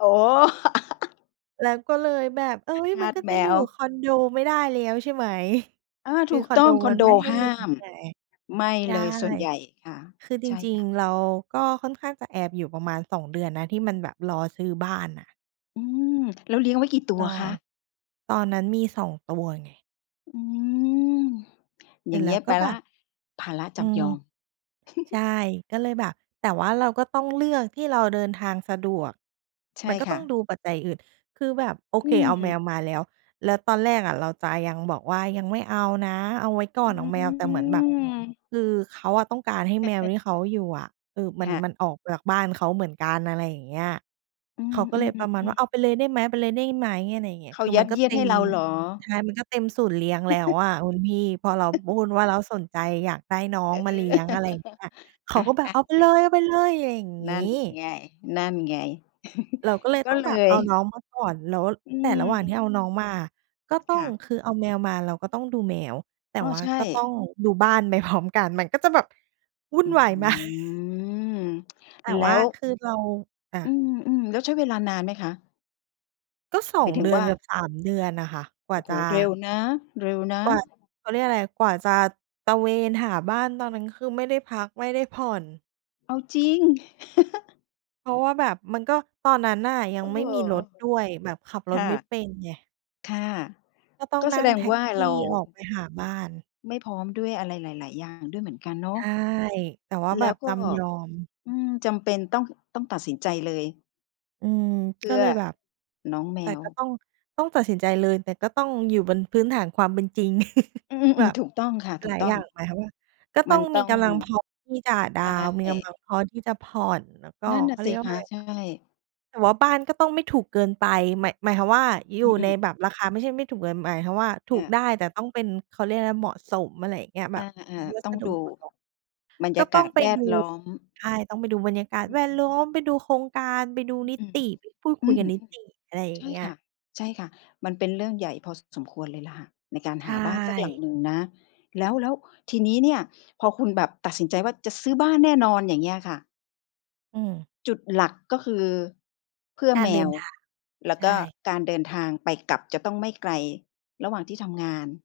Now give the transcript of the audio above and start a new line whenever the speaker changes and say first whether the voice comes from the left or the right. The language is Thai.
left: อ๋อ
right: แล้วก็เลยแบบ เฮ้ย
left: ท
right: มั
left: า
right: น
left: ส
right: ก็
left: แ
right: จ
left: ม
right: ะอยู่
left: ว
right: คอนโดไม่ได้แล้วใช่ ไหม
left: อา
right: ค
left: ถ
right: ือ
left: ูก
right: คอ
left: ต
right: น
left: ้
right: โ
left: อ
right: ด
left: งคอ
right: ม
left: น
right: ัน
left: โด
right: ไม่ให้
left: ห
right: เลี
left: ้
right: ้
left: า
right: ยง
left: ม
right: ไง
left: ไม่
right: ใช่
left: เลยส่วนใหญ่ค่ะ
right: คือจ
left: ใช่
right: ริ
left: ค
right: ง
left: ่ะ
right: ๆ เราก็ค่อนข้างจะแอบอยู่ประมาณ 2 เดือนนะ ที่มันแบบรอซื้อบ้านอะ
left: อืม แล้วเลี้ยงไว้กี่ตั
right: ร
left: ว
right: อ
left: คะ?
right: ตอนนั้นมีสองตัวไง
left: อืม
right: เส
left: อ
right: ร
left: ย่
right: ็
left: าง
right: จแ
left: เ
right: ล
left: งี
right: ้
left: ้
right: ว
left: ย
right: ก
left: ไป
right: ็แ
left: แ
right: บ
left: ล้ว
right: บ
left: ภาระจ
right: อื
left: ำย
right: ม
left: อม
right: ใช่ ก็เลยแบบ แต่ว่าเราก็ต้องเลือกที่เราเดินทางสะดวก
left: ใช่
right: มันก็
left: ค
right: ต
left: ่
right: ้อง
left: ะ
right: ดูปัจจัยอื่น คือแบบโอ
left: อ
right: เ
left: ื
right: คเอาแมว
left: ม
right: มาแล้ว แล้วตอนแรกอะเราจะยังบอกว่า ยังไม่เอานะเอาไว้ก่
left: อ
right: อ
left: ื
right: นเอาแมว แต่เหมือนแบบ
left: ม
right: คือเขาอะต้องการให้แมวที่เขาอยู่อะ เออ มั
left: ค
right: น
left: ่ะ
right: มันออกจากบ้านเขาเหมือนกัน อะไรอย่างเงี้ย
left: อื
right: เขาก็เลยประมาณว่
left: อ
right: า
left: ๆ
right: เอ
left: ๆ
right: า
left: ๆ
right: ไปเลยได้ไหม เอาไปเลยได้ไหม อะไรเงี้ย
left: เข
right: ค
left: า
right: ือ
left: ย
right: ม
left: ั
right: ัน
left: ด
right: ก
left: เ
right: ็
left: ยี
right: เ
left: ยด
right: ต็
left: ให้
right: ม
left: เราเหรอ?
right: ใช่ มันก็เต็มศูนย์เลี้ยงแล้วอะคุณพี่ พอเราพูดว่าเราสนใจอยากได้น้อ
left: เ
right: ง
left: อ
right: มาเลี้
left: อ
right: ยง อะไรเงี้ย เข
left: อ
right: าก็แบบ
left: ะ
right: เอาไปเล
left: ๆ ๆ
right: ย เอาไปเลย อะไรอย่างง
left: น
right: ี
left: ั่น
right: ้
left: ไง นั่นไง
right: เราก็เลย
left: ก
right: ต
left: ็
right: ้อง
left: เ
right: แ
left: ล
right: บบเอ
left: ย
right: าน้องมาก่อน แล้ว
left: อื
right: แต่ระหว่างที่
left: ม
right: เอาน้องมา ก็ต้
left: ค
right: อ
left: ่
right: ง
left: ะ
right: คือเอาแมวมาเราก็ต้องดูแมว แต่
left: อ้อ
right: ว่า
left: ใช่
right: ก็ต้องดูบ้านไปพร้อมกัน มันก็จะแบบวุ่
left: อ
right: น
left: ื
right: วาย มาก
left: ม
right: แต่
left: แล
right: ว
left: ้
right: ่า
left: ว
right: คือเรา อ
left: อื
right: ะ
left: ม ๆ แล้วใช้เวลานานไหมคะ?
right: ก็ สอ
left: หม
right: ง
left: ายถึ
right: เดื
left: ง
right: อ
left: ว
right: น
left: ่า
right: เกือบ 3 เดือนอะค่ะ กว่
left: โ
right: า
left: อ้โ
right: จ
left: ฮ
right: ะ
left: เร็วนะ เร็วนะ
right: กว่า เขาเรียกไรอะ กว่าจะตระเวนหาบ้าน ตอนนั้นคือไม่ได้พัก ไม่ได้ผ่อน
left: เอาจริง
right: เพราะว่าแบบมันก็ตอนนั้นน่ะ ยั
left: เอ
right: ง
left: อ
right: ไม่มีรถด้วย แบบขับร
left: ค
right: ถ
left: ่
right: ไม่
left: ะ
right: เป็นไง
left: ค่ะ
right: ก็ต้อง
left: ก็
right: น
left: แส
right: ั่ง
left: ด
right: แ
left: ง
right: ท็
left: ว
right: ก
left: ่า
right: ซี
left: เร
right: ่
left: า
right: ออกไปหาบ้าน
left: ไม่พร้อมด้วย อะไรหลาย ๆ อย่างด้วยเหมือนกันเนา
right: ใช
left: ะ
right: ่ แต่ว่า
left: แ
right: แ
left: ล
right: บ
left: ้
right: บ
left: วก
right: จ
left: ็
right: ำยอม
left: อืม จำเป็นต้อง ต้องตัดสินใจเลย
right: อืม
left: เพ
right: ก
left: ื
right: ็
left: ่
right: เ
left: อ
right: ลยแบบ
left: น้องแม
right: แต่
left: ว
right: ก็ต้อง ต้องตัดสินใจเลย แต่ก็ต้องอยู่บนพื้นฐานความเป็นจริง
left: อื
right: แบ
left: ม ๆ
right: บ
left: ๆ ถูกต้องค่ะ ถ
right: ห
left: ู
right: ล
left: ก
right: าย
left: ต้
right: อ
left: อ
right: ย
left: ง
right: ่าง หมายความว่า ก็ต
left: ม
right: ้
left: ั
right: อ
left: น
right: ง
left: ต
right: ม
left: ้
right: ี
left: อง
right: กำลังพอที่จะด
left: ใ
right: า
left: ช
right: วน์ มีกำล
left: ่
right: ังพอที่จะผ่อน แล้วก็
left: นั่นน
right: เ
left: ่
right: ข
left: ะ
right: า
left: ส
right: เรี
left: ิ
right: ยกว่
left: ค
right: า
left: ะ
right: ไร
left: ใช
right: นะ
left: ่
right: แต่ว่าบ้านก็ต้องไม่ถูกเกินไป หมาย หมายความว่า อยู
left: อ
right: ่
left: ื
right: ใน
left: อ
right: แบบราคา ไม่ใช่ไม่ถูกเกินไป หมายถึงว่า ถู
left: ค่
right: กได้
left: ะ
right: แต่ต้องเป็น เขาเรียกไรนะ เหมาะสม อะไรอย่างเงี้ย แบ
left: อา
right: บ
left: อา
right: ดูวั
left: ต้
right: ส
left: อง
right: ดุ
left: ดู
right: ประกอบ
left: บรร
right: ก
left: ย
right: ็
left: า
right: ต
left: ก
right: ้อ
left: า
right: ง
left: ศ
right: ไป
left: แว
right: ด
left: ด
right: ู
left: ล้อม
right: ใช่ ต้องไปดูบรรยากาศ
left: อ
right: แวดล้
left: ืม
right: อม ไปดูโครงการ ไปดูนิ
left: อื
right: ต
left: ม
right: ิ ไปพูดค
left: อ
right: ุ
left: ื
right: ย
left: ม
right: กับนิติ อะไรอย่
left: ใ
right: า
left: ช
right: ง
left: ่
right: เงี้
left: ค
right: ย
left: ่ะ ใช่ค่ะ มันเป็นเรื่องใหญ่พอสมควรเลยล่ะค่ะ ในการ
right: ใช
left: หาบ้านสักหลัง
right: ่
left: หนึ่งนะ แล้ว แล้วทีนี้เนี่ย พอคุณแบบตัดสินใจว่า จะซื้อบ้านแน่นอน อย่างเงี้ยค่ะ
right: อืม
left: จุดหลักก็คือ เพื่อ
right: กา
left: แ
right: ร
left: ม
right: เดิน
left: ว
right: ทาง
left: แล้
right: ใ
left: ว
right: ช
left: ก็
right: ่
left: การเดินทางไปกลับ จะต้องไม่ไกลระหว่างที่ทำงาน